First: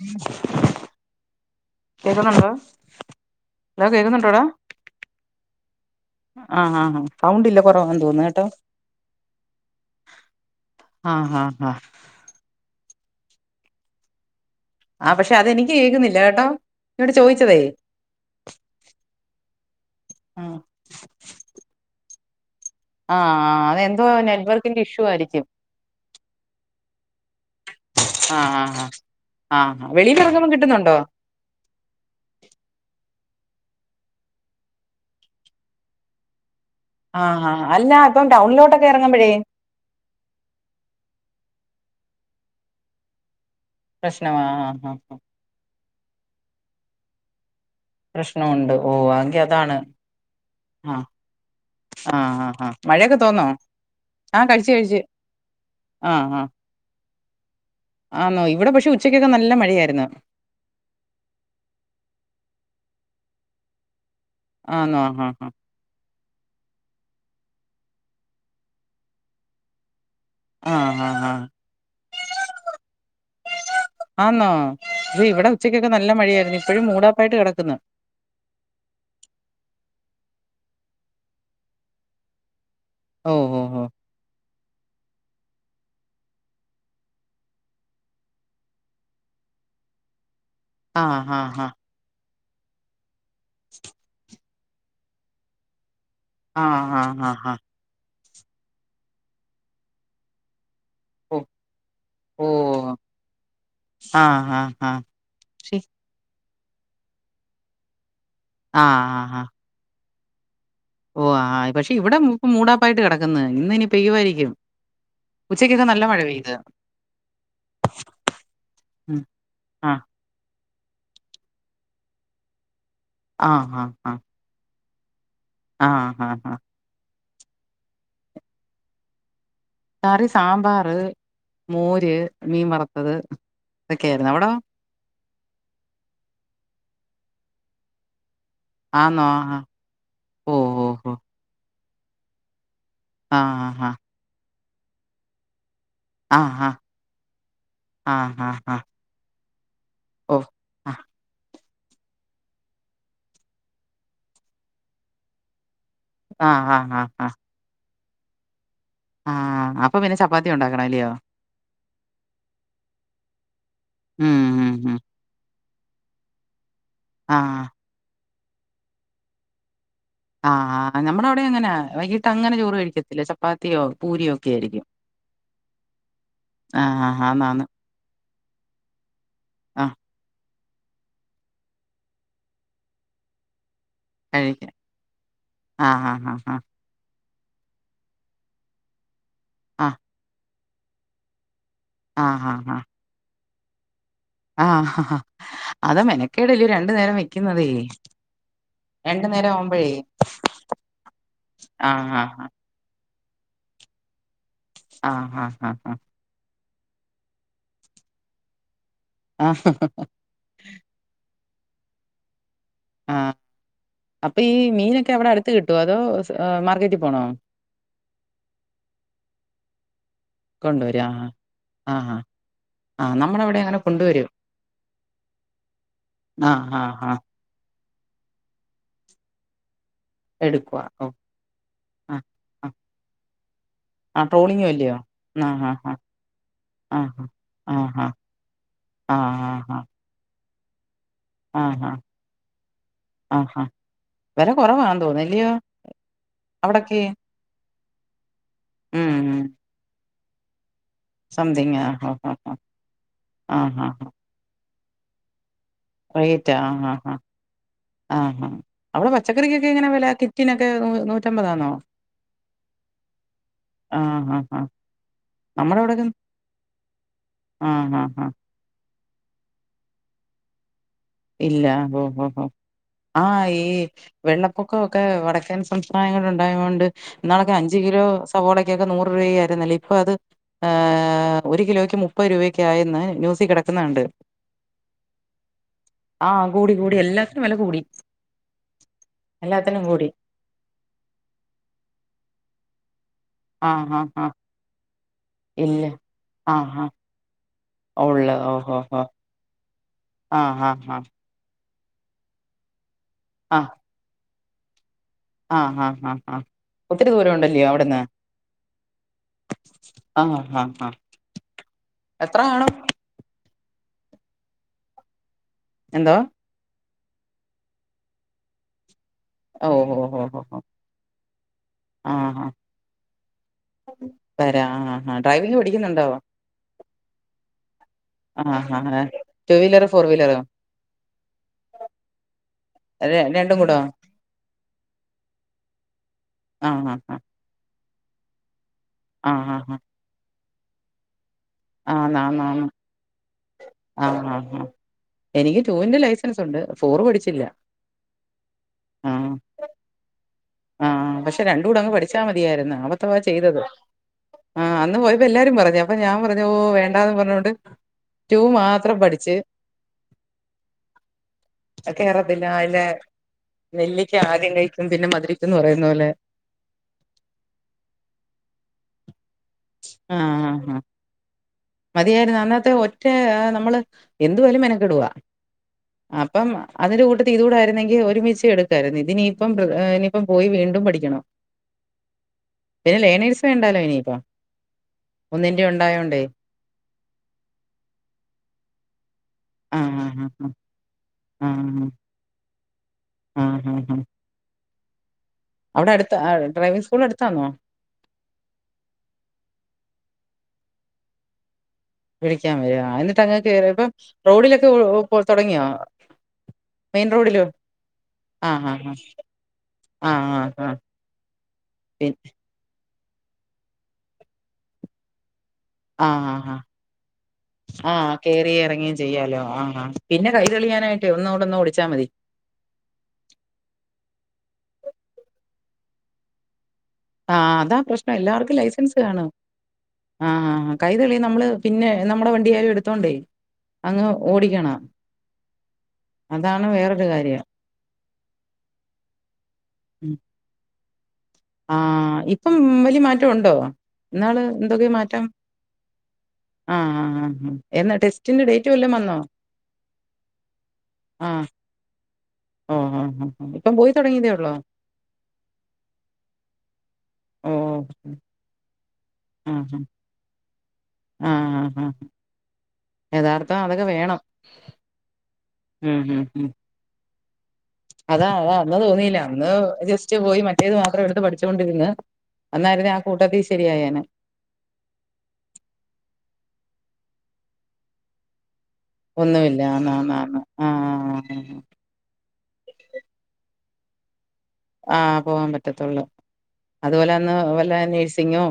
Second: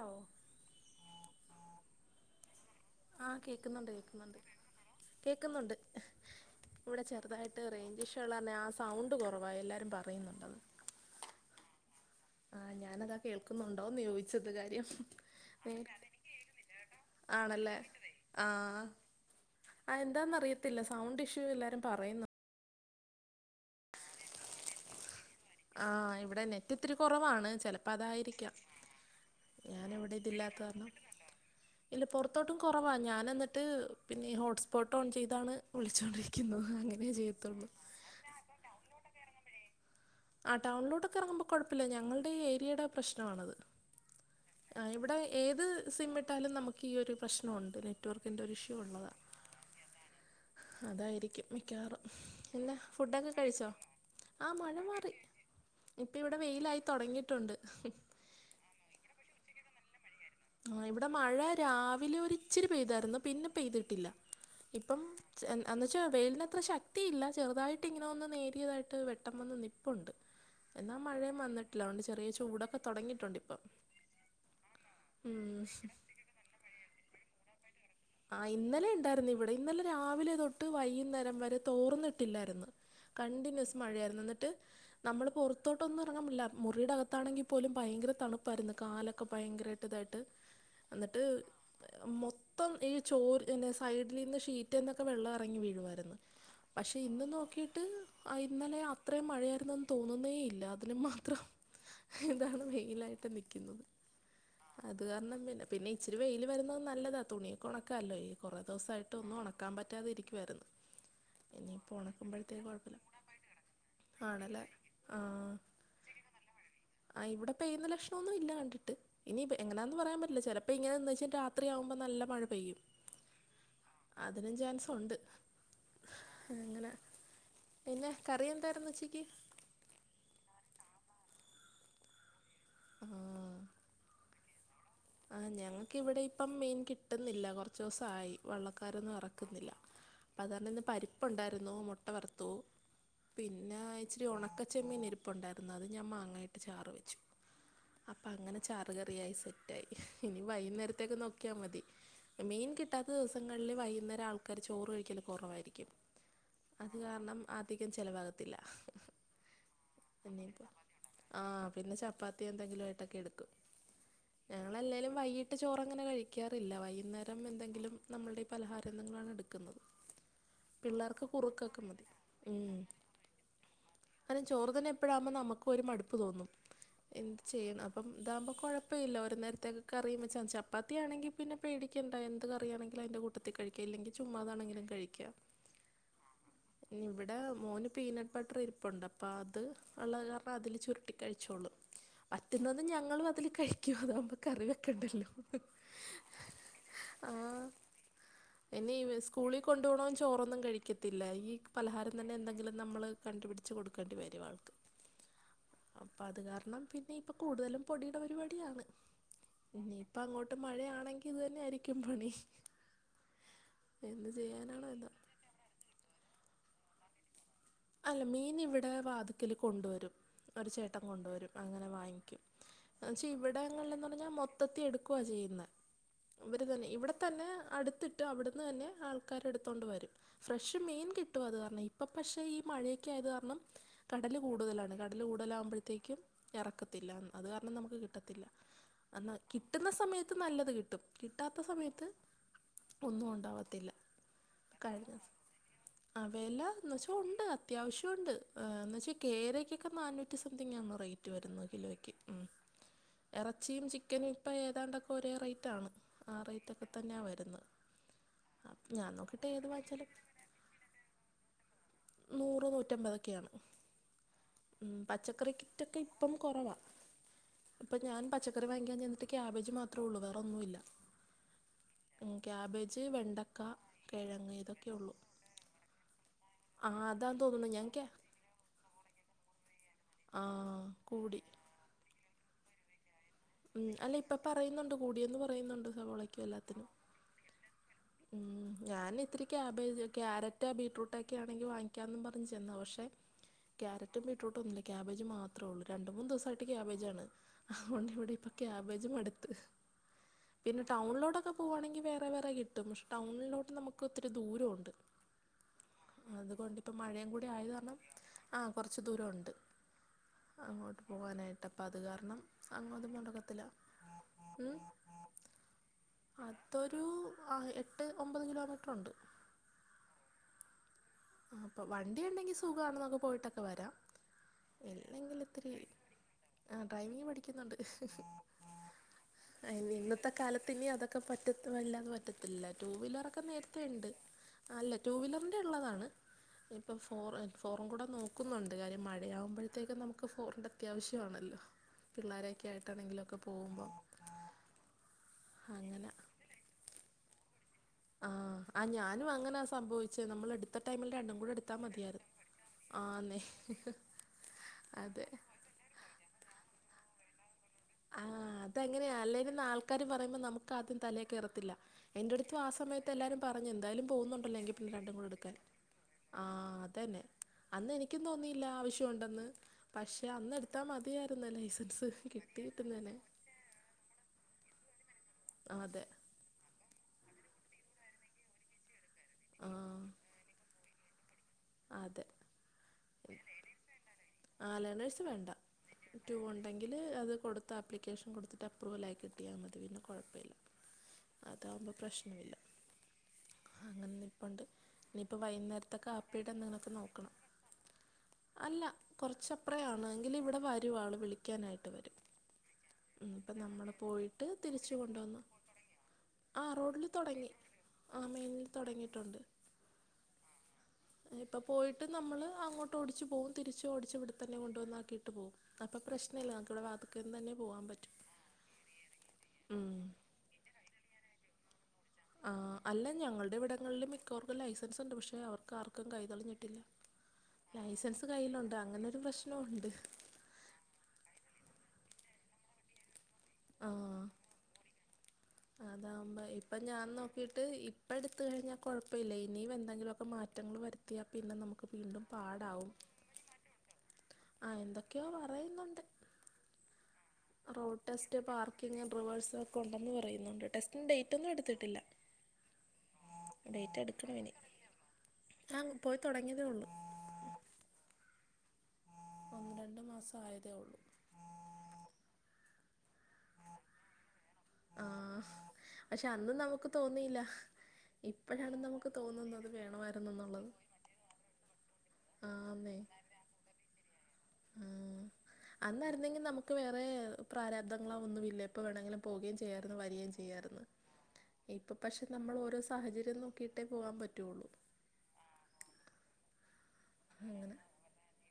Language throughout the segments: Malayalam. ഓ കേക്കുന്നുണ്ടോ ആഹ് ഹലോ കേക്കുന്നുണ്ട് കേക്കുന്നുണ്ട് കേക്കുന്നുണ്ടോടാ കേക്കുന്നുണ്ട്. ആഹ് ആഹ് ഇവിടെ ആഹ് സൗണ്ട് ഇല്ല ചെറുതായിട്ട് കുറവാന്ന് തോന്നുന്നു റേഞ്ച്ഷോള്ള കേട്ടോ പറഞ്ഞ ആ സൗണ്ട് കുറവായി എല്ലാരും പറയുന്നുണ്ടത് ആഹ് ആഹ് ആഹ് ആഹ് ഞാനതാ കേൾക്കുന്നുണ്ടോന്ന് ചോദിച്ചത് കാര്യം ആ പക്ഷെ അതെനിക്ക് കേൾക്കുന്നില്ല കേട്ടോ എന്നോട് ചോദിച്ചതേ ആണല്ലേ ആഹ് ആ എന്താന്ന് ആഹ് അറിയത്തില്ല സൗണ്ട് ഇഷ്യൂ എല്ലാരും പറയുന്നു ആഹ് അതെന്തോ നെറ്റ് വർക്കിന്റെ ഇഷ്യൂ ആയിരിക്കും ആഹ് ഇവിടെ നെറ്റ് ഇത്തിരി കുറവാണ് ചിലപ്പോ അതായിരിക്കാം ആഹ് ആഹ് ആഹ് ആഹ് ഞാനി വിടെ വെളിയിൽ ഇറങ്ങുമ്പോ തില്ലാത്ത കാരണം കിട്ടുന്നുണ്ടോ ഇല്ല പുറത്തോട്ടും കുറവാ ഞാൻ എന്നിട്ട് പിന്നെ ഹോട്ട്സ്പോട്ട് ഓൺ ചെയ്താണ് വിളിച്ചോണ്ടിരിക്കുന്നത് അങ്ങനെ ആഹ് ചെയ്യത്തുള്ളൂ അല്ല ഇപ്പം ടൗണിലോട്ടൊക്കെ ഇറങ്ങുമ്പോഴേ ആ ടൗണിലോട്ടൊക്കെ ഇറങ്ങുമ്പോ കുഴപ്പില്ല ഞങ്ങളുടെ ഈ ഏരിയയുടെ പ്രശ്നമാണത് പ്രശ്നമാണ് ആഹ് ആ ആഹ് ഇവിടെ ഏത് സിമ്മ് ഇട്ടാലും നമുക്ക് ഈ ഒരു പ്രശ്നമുണ്ട് റെയ്ഞ്ചി നെറ്റ് വർക്കിൻ്റെരു പ്രശ്നമുണ്ട് ഇഷ്യൂ ഓ ഉള്ളതാ എങ്കി അതാണ് ആഹ് അതായിരിക്കും മിക്കാറും ആഹ് ആഹ് ആഹ് ഇല്ലാ മഴയൊക്കെ ഫുഡൊക്കെ തോന്നോ കഴിച്ചോ ആഹ് ആ കഴിച്ചു മഴ കഴിച്ചു മാറി ഇപ്പ ആഹ് ഇവിടെ ആഹ് വെയിലായി തോടങ്ങീട്ടുണ്ട് ആന്നോ ഇവിടെ പക്ഷെ ഉച്ചയ്ക്കൊക്കെ നല്ല മഴയായിരുന്നു ആ ഇവിടെ മഴ രാവിലെ ഒരിച്ചിരി പെയ്തായിരുന്നു പിന്നെ പെയ്തിട്ടില്ല ആന്നോ ഇപ്പം ആഹ് ആഹ് ചെലപ്പം എന്താച്ചാൽ വെയിലിത്ര ശക്തിയില്ല ചെറുതായിട്ട് ഇങ്ങനെ ഒന്ന് നേരിയതായിട്ട് വെട്ടം വന്ന് നിപ്പുണ്ട് എന്നാ ആഹ് ആഹ് മഴയും ആഹ് വന്നിട്ടില്ല അതോണ്ട് ചെറിയ ചൂടൊക്കെ തുടങ്ങിയിട്ടുണ്ട് ഇപ്പൊ ആന്നോ ഇ ഇവിടെ ഉച്ചക്കൊക്കെ നല്ല മഴിയായിരുന്നു ഇപ്പോഴും മൂടാപ്പായിട്ട് കെടക്കുന്നു ആ ഇന്നലെ ഉണ്ടായിരുന്നു ഇവിടെ ഇന്നലെ രാവിലെ തൊട്ട് വൈകുന്നേരം വരെ തോർന്നിട്ടില്ലായിരുന്നു ഓ ഓ കണ്ടിന്യൂസ് ഓ മഴയായിരുന്നോന്നിട്ട് നമ്മളിപ്പോൾ പുറത്തോട്ടൊന്നുംറങ്ങാമില്ല മുറിയുടെ അകത്താണെങ്കിൽ പോലും ഭയങ്കര തണുപ്പായിരുന്നു കാലൊക്കെ ഭയങ്കരയിട്ട് പടുതായിട്ട് [inaudible] ന്നിട്ട് ആഹ് മൊത്തം ഈ ചോറ് ന്റെസൈഡിൽന്റെ ഷീറ്റയിട്ട് മറ്റന്നൊക്കെ വെള്ളം ഇറങ്ങി വീഴുായിരുന്നു ആഹ് പക്ഷെ ആഹ് ആഹ് ഇന്ന് ആഹ് ആഹ് നോക്കിയിട്ട് ആ ഇന്നലെ അത്രയും മഴയായിരുന്നുെന്ന് തോന്നുന്നേ ഇല്ല അതിന് ഓ മാത്രം ഓ ഇതാണ് വെയിലായിട്ട് നിക്കുന്നത് ആഹ് ആഹ് ആഹ് അത് കാരണം ശി പിന്നെ ഇച്ചിരി വെയിൽ വരുന്നത് നല്ലതാണ് തുണിയൊെ ഉണക്കമല്ലോ ഈ കുറ ആഹ് ദിവസമായിട്ട് ഒന്ന് ഉണക്ക ഒണക്കാൻ പറ്റാതെ ഇരിക്കുവായിരുന്നു ഓഹ് ആ പക്ഷെ ഇനിയിപ്പോൾ ഇവിടെ ഇപ്പ ഉണക്കുമ്പോഴത്തേക്ക് കുഴപ്പമില്ല മൂടാപ്പായിട്ട് കിടക്കുന്നത് ഇന്ന് ഇനി പെയ്യുായിരിക്കും ആണല്ലേ ഉച്ചക്കൊക്കെ നല്ല മഴ പെയ്യും ആഹ് ആഹ് ഇവിടെ പെയ്യുന്ന ലക്ഷണ്ണൊന്നും ഇല്ല കണ്ടിട്ട് ഉം ഇനി എങ്ങനാന്നന്ന് ആഹ് പറയാൻ പറ്റില്ല ചിലപ്പോ ഇങ്ങനെന്ന് വെച്ചൽ രാത്രിയാവുമ്പോ നല്ല മഴ പെയ്യും ആഹ് ആഹ് ആഹ് അതിനും ചൻസുണ്ട് ആഹ് ആഹ് ആഹ് അങ്ങനെ പിന്നെ കറി എന്തായിരുന്നുച്ചിക്ക് കറി സാമ്പാർ മോര് മീൻ വറുത്തത് ഇതൊക്കെയായിരുന്നു അവിടെ ആഹ് ഞങ്ങക്ക് ഇവിടെ ഇപ്പം മീൻ കിട്ടുന്നില്ല കുറച്ച ദിവസയി വള്ളക്കാരൊന്നും ആന്നോ ആഹ് ഇറക്കുന്നില്ല അപ്പത് ഓ കാരണം ഇന്ന് ഓ ഓ പരിപ്പുണ്ടായിരുന്നു മുട്ട വറുത്തു ആഹ് പിന്നെ ആഹ് ഇച്ചിരി ഉണക്കച്ചെമ്മീനിരിപ്പുണ്ടായിരുന്നു ഇരിപ്പുണ്ടായിരുന്നു അത് ഞാൻ മാങ്ങായിട്ട് ആഹ് ചാറ് വെച്ചു അപ്പോ ആഹ് ആഹ് അങ്ങനെ ആഹ് ആഹ് ചാറ് കറിയായി സെറ്റ് ഓ ഇനി ആഹ് വൈകുന്നേരത്തേക്ക്‌ നോക്കിയാ മതി മീൻ കിട്ടാത്ത ദിവസങ്ങളില് വൈകുന്നേരം ആൾക്കാര് ചോറ് കഴിക്കല് കൊറവായിരിക്കും ആഹ് ആഹ് അത് ആഹ് കാരണം ആധികം ചെലവാകത്തില്ല ആ. അപ്പൊ പിന്നെ ചപ്പാത്തി പിന്നെപ്പോ ഉണ്ടാക്കണം അല്ലയോ? ആഹ് പിന്നെ ചപ്പാത്തി എന്തെങ്കിലും ആയിട്ടൊക്കെ എടുക്കും ഉം ഉം, ഉം. ഞങ്ങളല്ലേലും വൈകീട്ട് ചോറങ്ങനെ കഴിക്കാറില്ല ആ. വൈകുന്നേരം എന്തെങ്കിലും നമ്മൾടെ ഈ പലഹാരന്ധനങ്ങളാണ് എടുക്കുന്നത് ആ, ആ. നമ്മുടെ പിള്ളേർക്ക് അവിടെയും അങ്ങനാ. കുറുക്കൊക്കെ മതി വൈകീട്ട് അങ്ങനെ ചോറ് ഉം കഴിക്കത്തില്ല. ചപ്പാത്തിയോ പൂരിയോ കാരണം ഒക്കെ ചോറ് തന്നെ എപ്പഴാവുമ്പോ നമ്മുക്ക് പ്പൊരു മടുപ്പ് തോന്നും ആഹ് ആഹ് ആന്നാന്ന് പ്പം ഇതാവുമ്പോ കൊഴപ്പയില്ല ഒരു നേരത്തേക്ക്‌ ആ കറിയും വെച്ചാതി ച പ്പാത്തിയാണെങ്കി പിന്നെ പേടിക്കേണ്ട എന്ത് കറിയാണെങ്കിലും അതിന്റെ കൂട്ടത്തി കഴിക്കു അല്ലെങ്കിൽ കഴിക്കാം. ചുമ്മാതാണെങ്കിലും കഴിക്കാ ആ, ആ, ആ, ആ. ഇവിടെ മോന് പീനട്ട് ബട്ടർ ഇരിപ്പുണ്ട് അപ്പാത് ആ, ഉള്ള കാരണം പ്പൊ അതില് ചുരുട്ടി കഴിച്ചോളും ആ, ആ, ആ. പറ്റുന്നതും ഞങ്ങളും അതില് കഴിക്കു ആ, പ്പക്കറി വക്കണ്ടല്ലോ അതാ മെനക്കേടല്ലേ നേരം ആഹ് വെക്കുന്നതേ. എനീ നേരം സ്കൂളിൽ ആവുമ്പഴേ. കൊണ്ടോണോൻ ചോറൊന്നും കഴിക്കത്തില്ല ഈ ആ, പലഹാരം ആ, തന്നെ ആ. എന്തെങ്കിലും നമ്മള് കണ്ടുപിടിച്ച് കൊടുക്കേണ്ടി വരും ആൾക്ക് ആഹ് ആഹ് ആഹ് ആഹ് അപ്പൊ അത് കാരണം പിന്നെ ഇപ്പൊ കൂടുതലും പൊടിയുടെ പരിപാടിയാണ് ഇനിയിപ്പ അങ്ങോട്ട് മഴയാണെങ്കി ഇത് തന്നെ ആയിരിക്കും പണി ആഹ് എന്ത് അപ്പീ ഈ ചെയ്യാനാണോ എന്തോ മീനൊക്കെ അവിടെ അടുത്ത് കിട്ടോ അതോ മാർക്കറ്റിൽ പോണോ അല്ല മീനിവിടെ വാതുക്കല് കൊണ്ടുവരും ഒരു ചേട്ടൻ കൊണ്ടുവരും അങ്ങനെ ആ. ആ, വാങ്ങിക്കും ആ. നമ്മുടെ അവിടെ അങ്ങനെ പക്ഷെവിടങ്ങളന്ന് കൊണ്ടുവരും. പറഞ്ഞാൽ മൊത്തത്തി എടുക്കുവാ ചെയ്യുന്നെ ആ, ഇവര് ആ, തന്നെ ആ. ഇവിടെ തന്നെ അടുത്തി ട്ട് അവിടുന്ന് തന്നെ ആൾക്കാരെടുത്തോണ്ട് വരും ഫ്രഷ് എടുക്കുവാ. ഓ. മീൻ കിട്ടും അത് കാരണം ഇപ്പ ആ, പക്ഷെ ആ. ഈ മഴെക്കെ ആയത് കാരണം ആഹ് കടല് ട്രോളിംഗും കൂടുതലാണ് അല്ലയോ കടല് ആഹ് കൂടുതലാകുമ്പോഴത്തേക്കും ഇറക്കത്തില്ല ആഹ് അത് കാരണം നമുക്ക് ആഹ് കിട്ടത്തില്ല ആഹ് അന്ന് ആഹ് ആഹ് കിട്ടുന്ന സമയത്ത് നല്ലത് കിട്ടും കിട്ടാത്ത ആഹ് സമയത്ത് ഒന്നും ആഹ് ആഹ് ഉണ്ടാവത്തില്ല വെല കൊറവാന്ന് കഴിഞ്ഞ തോന്നുന്നല്ലയോ ആഹ് വെല എന്ന് അവിടൊക്കെ വെച്ചാ ഉണ്ട് അത്യാ വശ്യുണ്ട് എന്ന് വെച്ചാ ഉം കേരയ്ക്കൊക്കെ നാനൂറ്റി സംതിങ് ആണു റേറ്റ് റ്റ് വരുന്ന സംതിങ് ആഹ് കിലോയ്ക്ക് ഉം ആഹ് ഇറച്ചിയും ആഹ് ചിക്കനും ഇപ്പൊ ഏതാണ്ടൊക്കെ ഒരേ റേറ്റ് ആണ് റേറ്റാ ആഹ് ആഹ് ആഹ് ആഹ് അപ്പം ഞാൻ അവിടെ നോക്കിയിട്ട് ഏത് പച്ചക്കറിക്കൊക്കെ എങ്ങനെ വാങ്ങിച്ചാലും വില കി റ്റിനൊക്കെ നൂ നൂറ്റമ്പതാണോ നൂറ് നൂറ്റമ്പതൊക്കെയാണ് ആഹ് ആഹ് ആഹ് ഉം പച്ചക്കറി നമ്മുടെ കിറ്റൊക്കെ അവിടൊക്കെ ഇപ്പം കുറവാ ആഹ് ഇപ്പൊ ആഹ് ഞാൻ ആഹ് പ ച്ചക്കറി വാങ്ങിക്കാൻ ചെന്ന്ട്ട് ക്യാബേജ് മാത്രേ ഉള്ളൂ വേറൊന്നുല്ല ഇല്ല ഓ ഹോ ഹോ ആഹ് വെണ്ടക്ക ഈ കിഴങ്ങ് ഇതൊക്കെ വെള്ളപ്പൊക്കമൊക്കെ ഉള്ളൂ വടക്കൻസ് സംസ്ഥാനങ്ങളിലുണ്ടായത് കൊണ്ട് ആ അതാന്ന് ന്നാളൊക്കെ തോന്നുന്നു അഞ്ച് ഞാൻ കിലോ ക്യാ സവോളക്കൊക്കെ നൂറ് രൂപയായിരുന്നില്ലേ ഇപ്പൊ അത് ആഹ് ഏഹ് കൂടി ഒരു കിലോയ്ക്ക് മു പ്പത് രൂപയൊകയെന്ന് ന്യൂസീ കെട ഉം അല്ല ഇപ്പൊ പറയുന്നുണ്ട് കൂടിയെന്ന് പറയുന്നുണ്ട് സവോളയ്ക്കും ആഹ് കൂടി എല്ലാത്തിനും കൂടി എല്ലാത്തിനും വെല കൂടി ഉം ഞാനിത്തിരി എല്ലാത്തിനും ക്യാബേജ് കൂടി ക്യാര റ്റ ബീട്രൂട്ടൊക്കെ ആണെങ്കിൽ വാങ്ങിക്കാന്നും പറഞ്ഞു ചെന്നാ പക്ഷെ ആഹ് ആഹ് ക്യാരറ്റും ആഹ് ബീട്രൂട്ടുംന്നുല്ല ക്യാബേജ് മാ ത്രൊള്ളൂ ഇല്ല രണ്ട് മൂന്ന് ദിവസായിട്ട് ആഹ് ആഹ് ക്യാബേജാണ് അതുകൊണ്ട് ഇവിടെ ഉള്ള് ഇപ്പ ഓഹോ ഹോ ക്യാബേജ് മടുത്ത് ആഹ് പിന്നെ ആഹ് ആഹ് ടൗണിലോട്ടൊക്കെ പോവാണെങ്കി വേറെ വേറെ കിട്ടും പക്ഷെ ടൗണിലോട്ട് നമുക്ക് ഒത്തിരി ദൂരം ഉണ്ട് ആഹ് ആഹ് ആഹ് ആഹ് ആഹ് അതുകൊണ്ട് ഇപ്പ ഒത്തിരി മഴയും ദൂരം കൂടി ഉണ്ടല്ലയോ ആയത് കാരണം അവിടുന്ന് ആഹ് കൊറച്ചു ദൂരം ഉണ്ട്. ആഹ് ആഹ് ആഹ് അങ്ങോട്ട് പോവാനായിട്ട് അപ്പ അത് കാരണം എത്ര കാണും അ അതു നടക്കത്തില്ല ഉം എന്തോ അതൊരു ആഹ് എട്ട് ഒമ്പത് കിലോമീറ്ററ് ഒണ്ട് ഓഹോ ഹോ ഹോ അപ്പ വണ്ടിണ്ടെങ്കി സുഖാണ് നമ്ക്ക് പോയിട്ടക്കെ വരാ വരാ ആഹ് ആഹ് ഡ്രൈവിംങ് പഠിക്യുന്നുണ്ടോ ആഹ് ഡ്രൈവിങ് പഠിക്യുന്നുണ്ട് [unintelligible] ആഹ് ഇന്യന്നത്തെ വീലറോ കാലത്ത് ന്നി അതൊക്കെ പറ്റത്തു വല്ലാംന്ന് പറ്റത്തില്ല ര റ്റൂവീലറൊക്കെ രണ്ടും കൂടോ നേര്ത്തെണ്ട് അല്ല റ്റൂവീലർൻ്റെ ള്ളതാണ് ആഹ് ഇപ്പ ആഹ് ഫോർ ഫോറും കൂടെ നോക്കുന്നുണ്ട് കാര്യം ആഹ് ആഹ് മഴയാമ്പഴ്ത്തേക്കും നമുക്ക് ഫോറിൻ്റെ ത്യാവശ്യാണല്ലോ ആന്ന് ആന്ന് ആന്ന് ആഹ് ആഹ് ആഹ് എനിക്ക് റ്റൂവിന്റെ അങ്ങനെ ലൈസൻസുണ്ട് ഫോറ് പഠിച്ചില്ല ആഹ് ആ ഞാനും ആഹ് അങ്ങനെ സംഭവ്ച്ചേ നമ്മൾട്ത്ത് ത്ത ടൈമിൽ ആഹ് രണ്ടും പക്ഷെ കൂടെ ട്ത്താ അങ്ങ് പഠിച്ചാ മതിയാര്ന്നു മതിയായിരുന്നു അബദ്ധവാ ആന്നേ ചെയ്തത് ആഹ് അന്ന് പോയപ്പോ എല്ലാരും പറഞ്ഞു അപ്പൊ ഞാൻ പറഞ്ഞ് ഓ വേണ്ടാന്ന് പറഞ്ഞോണ്ട് ടു ആഹ് മാത്രം അതങ്ങനെയാ പഠിച്ച് അല്ലേലും ന്നാൾക്കാര് പറിമ്പോ നമുക്ക് ആദ്യം തലേ കേറത്തില്ല കേറത്തില്ല എന്റടുത്തു ആ അല്ല സമയത്ത് എല്ലാരും പറഞ്ഞു എന്തായാലും നെല്ലിക്ക ആദ്യം പോകുന്നുണ്ടല്ലോ എങ്കി കഴിക്കും പിന്നെ രണ്ടു ങ്കൂടെ ട്ക്കാൻ മധുരിക്കുംന്ന് പറയുന്ന പോലെ ആഹ് അതന്നെ അന്നനിക്യും തോന്നിയില്ല ആവശ്യൊണ്ടൊന്ന് ആഹ് പക്ഷെ ആഹ് ആഹ് അന്നട്ത്താ മതിയാര്ന്ന് ലൈസൻസ് മതിയായിരുന്നു അന്നത്തെ കിട്ടിയിട്ടും ഒറ്റ തന്നെ നമ്മള് എന്തുവായാലും മെനക്കെടുവാ ആതെ അപ്പം അതിന്റെ കൂട്ടത്തി ഇതൂടെ ര്ന്നെങ്കി ഒരുമിച്ച് എട് ക്കരുതി ഇതിനിയിപ്പം പ്രകൃ അ് ആഹ് ഇനിയിപ്പം പോയി വീണ്ടും പഠിക്യണം അതെ പിന്നെ ലേണേഴ്സ് വേണ്ടാലോ ഇനിയിപ്പം ആഹ് ലേണേഴ്സ് വേണ്ട റ്റൂ ഉണ്ടെങ്കില് അത് കൊടുത്ത ആപ്ലിക്കേഷൻ കൊട്ത്തിട്ട് അപ്രൂവൽ ആകി ട്ടിയാമത് ആഹ് പിന്നെ ആഹ് കൊഴപ്പെല്ല ആഹ് ആഹ് അതാമ്പോ പ്രശ്നമില്ല ആഹ് ആഹ് ആഹ് അങ്ങനെ നിൽപ്പണ്ട് നിപ്പ അവിടെ വൈകുന്നേര്ത്തൊ അടുത്ത ആ, കാപ്പീടെ ഡ്രൈവിംഗ് ന്തെങ്കിലുക്കെ സ്കൂൾ നോക്കണം അടുത്താന്നോ അല്ല കൊറച്ചപ്രേ ആണ് ങ്കിലുഇവിടെ വരുആള് വിളി ക്യാനായിട്ട് വരും വിളിക്കാൻ വരാ എന്നിട്ട് ഉം അങ്ങ് ഇപ്പ കേറി ഇപ്പം നമ്മള് പോയിട്ട് റോഡിലൊക്കെ ഒ തിരിച്ച് ഒ പൊ കൊണ്ട്വന്ന തുടങ്ങിയോ ആ റോഡ്ല് മെയിൻ റോഡിലോ തൊടങ്ങി. ആഹ് മെയ്ൻൽ തൊടങ്ങിട്ടുണ്ട് ആഹ് ആഹ് ആഹ് എ ഇപ്പ പോയിട്ട് പി നമ്മൾ അങ്ങോ ട്ടോടിച്ച് പോവും തിരിച്ച് ഓടിച്ച് ഇവിട്ത്തന്നെ കൊണ്ടുവന്നാക്കിട്ട് പോവും അപ്പോൾ ആഹ് ആഹ് പ്രശ്നമില്ല നമുക്ക് ഇവിടെ വാതുക്കൽ നിന്ന് തന്നെ പോകാൻ ആഹ് പറ്റും ആഹ് കേറി ഇറങ്ങിയും ചെയ്യാലോ ആഹ് ഉം ആഹ് പിന്നെ കൈതെളിയാനായിട്ടേ ഒന്നോടൊന്നു ഓടിച്ചാ മതി ആഹ് അല്ല ഞങ്ങൾടെ ഇവിടങ്ങൾല് മിക്കവർക്കു ലൈസൻസ്ണ്ട് പക്ഷെ അവർക്ക് ആർക്കും കൈതെളിഞ്ഞിട്ടില്ല ആഹ് അതാ പ്രശ്നം എല്ലാർക്കും ലൈസൻസ് കാണും പ്രശ്നമുണ്ട് ആഹ് കൈ തെളിയും നമ്മള് പിന്നെ നമ്മുടെ വണ്ടിയാലും എടുത്തോണ്ടേയ് അങ്ങ് ഓടിക്കണം അതാവുമ്പോ അതാണ് ഇപ്പൊ ഞാൻ വേറൊരു കാര്യം നോക്കിട്ട് ഇ പ്പട്ത്ത് കഴിഞ്ഞ കൊഴപ്പില്ല ഇനിം വെന്തെലുക്കെ മാറ്റങ്ങൾ വരു ത്ത്യാ പിന്നെ നമുക്ക് വീണ്ടും പാടാവും റ്റുണ്ടോ ന്നാള് ആ എന്തൊക്കെ മാറ്റം എന്തൊക്കെയോ പറയുന്നുണ്ട് ആഹ് ആഹ് ആഹ് എന്നാ റോഡ് ടെസ്റ്റ് ടെസ്റ്റിന്റെ ഡേറ്റ് വല്ലോം പാർക്കിങ്ങ് വന്നോ റ്രിവേഴ്സൊ ക്കെ ഉണ്ടന്ന് പറയുന്നുണ്ട് ടെസ്റ്റിന്റെ ആഹ് ഡൈറ്റൊന്നും എട്ത്തിട്ടില്ല [inaudible] ഓഹ് ഇപ്പം പോയി തുടങ്ങിയതേ ഡൈറ്റട്ക്ക്ണ് ഉള്ളോ വനി ആങ്ങ് പോയി തൊടങ്ങിയതേ ഉള്ളു ആഹ് ഒന്ന് രണ്ട് മാസായതേ ഒള്ളു ആഹ് ആഹ് ആഹ് യഥാർത്ഥം അതൊക്കെ വേണം ആഹ് ഉം ഉം പക്ഷെ ഉം അന്ന് നമ്ക്ക് തോന്നിയില്ല അതാ അതാ അന്ന് ഇപ്പോഴാണ് നമുക്ക് തോന്നിയില്ല അന്ന് തോന്നുന്നത് ജസ്റ്റ് വേണമായിരുന്നു പോയി എന്നുള്ളത് മറ്റേത് മാത്രം എടുത്ത് പഠിച്ചു കൊണ്ടിരുന്ന് അന്നായിരുന്നേ ആ കൂട്ടത്തിൽ ശരിയായാനേ ഉം അന്നായിരുന്നെങ്കിൽ നമുക്ക് വേറെ പ്രാരാബ്ദങ്ങളോ ഒന്നുമില്ല പ്പ വേണങ്കിലും പോകേം ഒന്നുമില്ല ആന്ന് ചെയ്യാര്ന്നു ആന്ന് വരികേം ആന്ന് ചെയ്യാര്ന്നു ആഹ് അപ്പം പക്ഷെ നമ്മൾ ഓരോ സാഹചര്യം നോക്കിയിട്ടേ പോകാൻ പറ്റുകയൊള്ളൂ ആ പോവാൻ പറ്റത്തൊള്ളൂ അതുപോലെ അന്ന് അങ്ങനെ വല്ല നേഴ്സിങ്ങോ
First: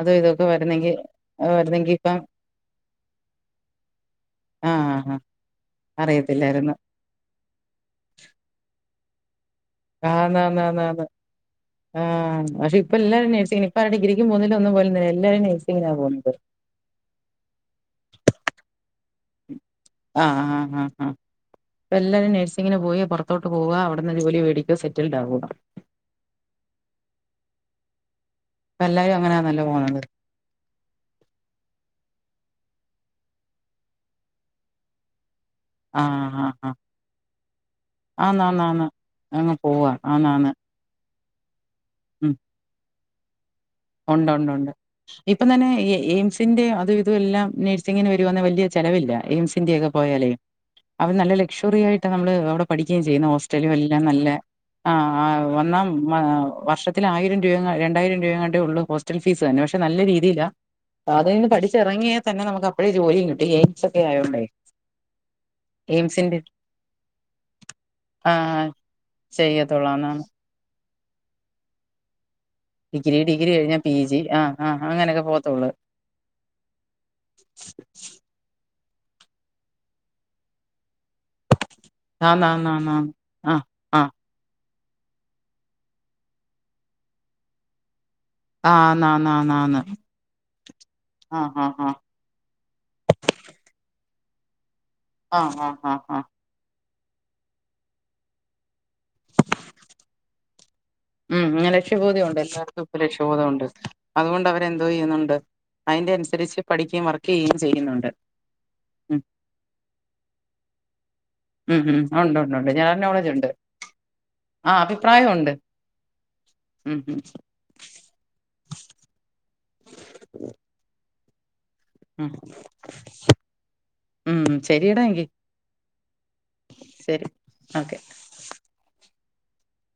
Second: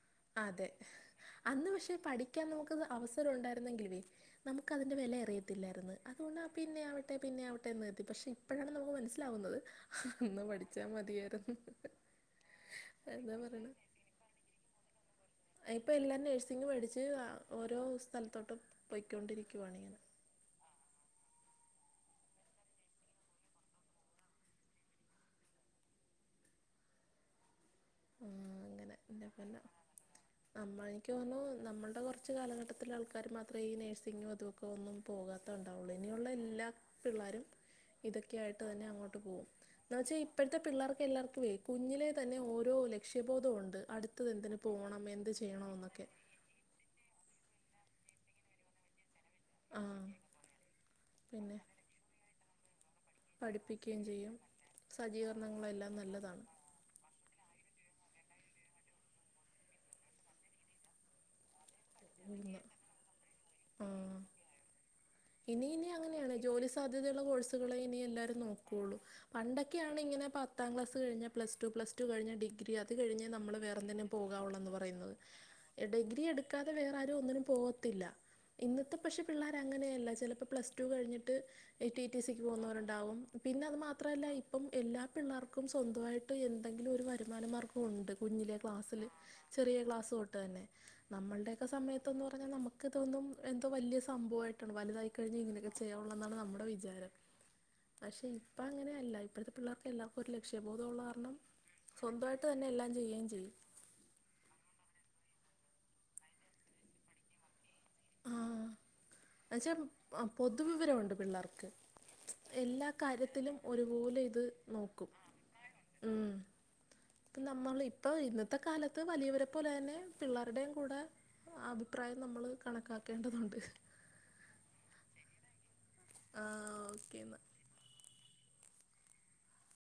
അതോ ഇതൊക്കെ അതെ വരുന്നെങ്കിൽ അന്ന് പക്ഷേ പഠിക്കാൻ നമുക്ക് അവസരം ഉണ്ടായിരുന്നെങ്കിലേ നമുക്ക് അതിൻ്റെ ആഹ് വില അറിയത്തില്ലായിരുന്നു അതുകൊണ്ടാണ് അറിയത്തില്ലായിരുന്നു പിന്നെ അത് പിന്നെ ആവട്ടെന്ന് നിർത്തി പക്ഷെ ഇപ്പോഴാണ് നമുക്ക് മനസ്സിലാകുന്നത് ആ ന്നാ ന്നാ അതെ നന്നാ ആ പക്ഷെ ഇപ്പൊ എല്ലാവരും എന്താ നേഴിങ് ഇപ്പ ഡിഗ്രി മൂന്നില് ഒന്ന് പോലെ ഇപ്പൊ എല്ലാം നേഴ്സിങ് പഠിച്ച് ഓരോ സ്ഥലത്തോട്ട് പോയ്ക്കൊണ്ടിരിക്കുവാണി ഇങ്ങനെ ആ ആ ആ ഇപ്പ എല്ലാവരും നഴ്സിങ്ങിന് പോയി പുറത്തോട്ട് പോവുക അവിടുന്ന് ജോലി മേടിക്കുക സെറ്റിൽഡ് ആവുക ആ പ്പ എല്ലാരും അങ്ങനെ ആന്നല്ലോ പോണത് നമ്മൾ എനിക്ക് തോന്നുന്നു നമ്മളുടെ കുറച്ച് കാലഘട്ടത്തിലെ ആൾക്കാർ മാത്രമേ ഈ നേഴ്സിങ്ങും അതും ഓ ഒന്നും പോകാത്ത ഉണ്ടാവുള്ളു ആഹ് ഇനിയുള്ള ആഹ് എല്ലാ ആഹ് പിള്ളേരും ആന്ന് ഇതൊക്കെയായിട്ട് ആന്ന് തന്നെ ആന്ന് അങ്ങോട്ട് പോകും അങ്ങ് പോവാ എന്ന് വെച്ചാൽ ആന്നാന്ന് ഇപ്പോഴത്തെ പിള്ളേർക്ക് എല്ലാ വർക്കുമേ കുഞ്ഞിലെ ഉം തന്നെ ഓരോ ലക്ഷ്യബോധവും ഉണ്ട് അടുത്തത് ഒണ്ട് എന്തിന് പോകണം എന്ത് ചെയ്യണം എന്നൊക്കെ ഇതിന്റെ അതും ഇതും എല്ലാം നഴ്സിങ്ങിന് വരുവാണെങ്കിൽ വലിയ ചിലവല്ലേ ആ പിന്നെയൊക്കെ പോയാലേ അവർ നല്ല പിന്നെ ലഷോറിയായിട്ട് നമ്മ പഠിക്കുകയും ചെയ്യുന്നേ ഹോസ്റ്റലും പഠിപ്പിക്കുകയും എല്ലാം നല്ല ചെയ്യും വന്നാം സജ്ജീകരണങ്ങളെല്ലാം നല്ലതാണ് വർഷ ആയിരം രൂപ രണ്ടായിരം രൂപ കണ്ടേ ഉള്ളൂ ഹോസ്റ്റൽ ഫീസ് തന്നെ പക്ഷെ നല്ല രീതിയിലാ അതിൽ നിന്ന് പഠിച്ചിറങ്ങിയാൽ തന്നെ ഇന്ന് നമുക്ക് അപ്പഴേ ജോലിയും കിട്ടും എയിസ് ഒക്കെ ആ ആയോണ്ടേ ഇനി ഇനി അങ്ങനെയാണ് എയിംസിന്റെ ജോലി സാധ്യതയുള്ള കോഴ്സുകളെ ഇനി ആ എല്ലാവരും നോക്കെയൊള്ളു ചെയ്യത്തുള്ളൂ പണ്ടൊക്കെയാണ് ആന്നാന്ന് ഇങ്ങനെ പത്താം കഴിഞ്ഞ പ്ലസ്ടു പ്ലസ് പ്ലസ്‌ടു കഴിഞ്ഞ ഡിഗ്രി അത് കഴിഞ്ഞ് ഡിഗ്രി നമ്മൾ കഴിഞ്ഞാ വേറെ പി എന്തേങ്കിലും ജി ആ പോകാവുള്ളൂ ആ എന്ന് പറയുന്നത് അങ്ങനെയൊക്കെ പോകത്തുള്ളൂ ഡിഗ്രി എടുക്കാതെ വേറെ ആരും ഒന്നിനും പോവത്തില്ല ഇന്നത്തെ പക്ഷെ പിള്ളേർ അങ്ങനെയല്ല ചിലപ്പോൾ പ്ലസ്ടു കഴിഞ്ഞിട്ട് ടിടിസിക്ക് ആന്നാന്നാന്നാന്ന് പോകുന്നവരുണ്ടാവും ആ പിന്നെ അതു ആ മാത്രമല്ല ഇപ്പം എല്ലാ പിള്ളേർക്കും സ്വന്തമായിട്ട് എന്തെങ്കിലും ഒരു വരുമാന മാർഗം ഉണ്ട് കുഞ്ഞിലെ ക്ലാസ്സ് ചെറിയ ആന്നാന്നാന്നാന്ന് ക്ലാസ് തൊട്ട് തന്നെ ആ നമ്മളുടെ ആ ഒക്കെ ആ സമയത്ത് നിന്ന് പറഞ്ഞാൽ നമുക്ക് തോന്നും എന്തോ വലിയ സംഭവമായിട്ടാണ് വലുതായി കഴിഞ്ഞ് ആ ആ ഇങ്ങനൊക്കെ ആ ചെയ്യാവുള്ള ആ എന്നാണ് നമ്മുടെ വിചാരം പക്ഷെ ഇപ്പൊ അങ്ങനെയല്ല ഇപ്പോഴത്തെ പിള്ളേർക്ക് എല്ലാവർക്കും ഒരു ലക്ഷ്യബോധമുള്ള കാരണം ഉം ഇങ്ങനെ ലക്ഷബോധം ഉണ്ട് സ്വന്തമായിട്ട് തന്നെ എല്ലാവർക്കും എല്ലാം ഇപ്പ ചെയ്യുകയും ലക്ഷബോധം ചെയ്യും ഉണ്ട് അതുകൊണ്ട് അവരെന്തോ ചെയ്യുന്നുണ്ട് അതിന്റെ അനുസരിച്ച് പഠിക്കുകയും വർക്ക് ചെയ്യുകയും ചെയ്യുന്നുണ്ട് ഉം എന്ന് വെച്ചാൽ പൊതുവിവരമുണ്ട് പിള്ളേർക്ക് ഉം ഉം ഉണ്ട് ഉണ്ട് ഉണ്ട് എല്ലാ ജനറൽ നോളജ് ഉണ്ട് കാര്യത്തിലും ഒരുപോലെ ഇത് ആ നോക്കും അഭിപ്രായം ഉണ്ട് ഉം ഉം നമ്മൾ ഇപ്പ ഇന്നത്തെ കാലത്ത് വലിയവരെ പോലെ തന്നെ പിള്ളേരുടെയും കൂടെ അഭിപ്രായം ഉം നമ്മൾ കണക്കാക്കേണ്ടതുണ്ട് ഉം ശരിയടാ എങ്കിൽ ആ ഓക്കെ എന്നാ ഓക്കെ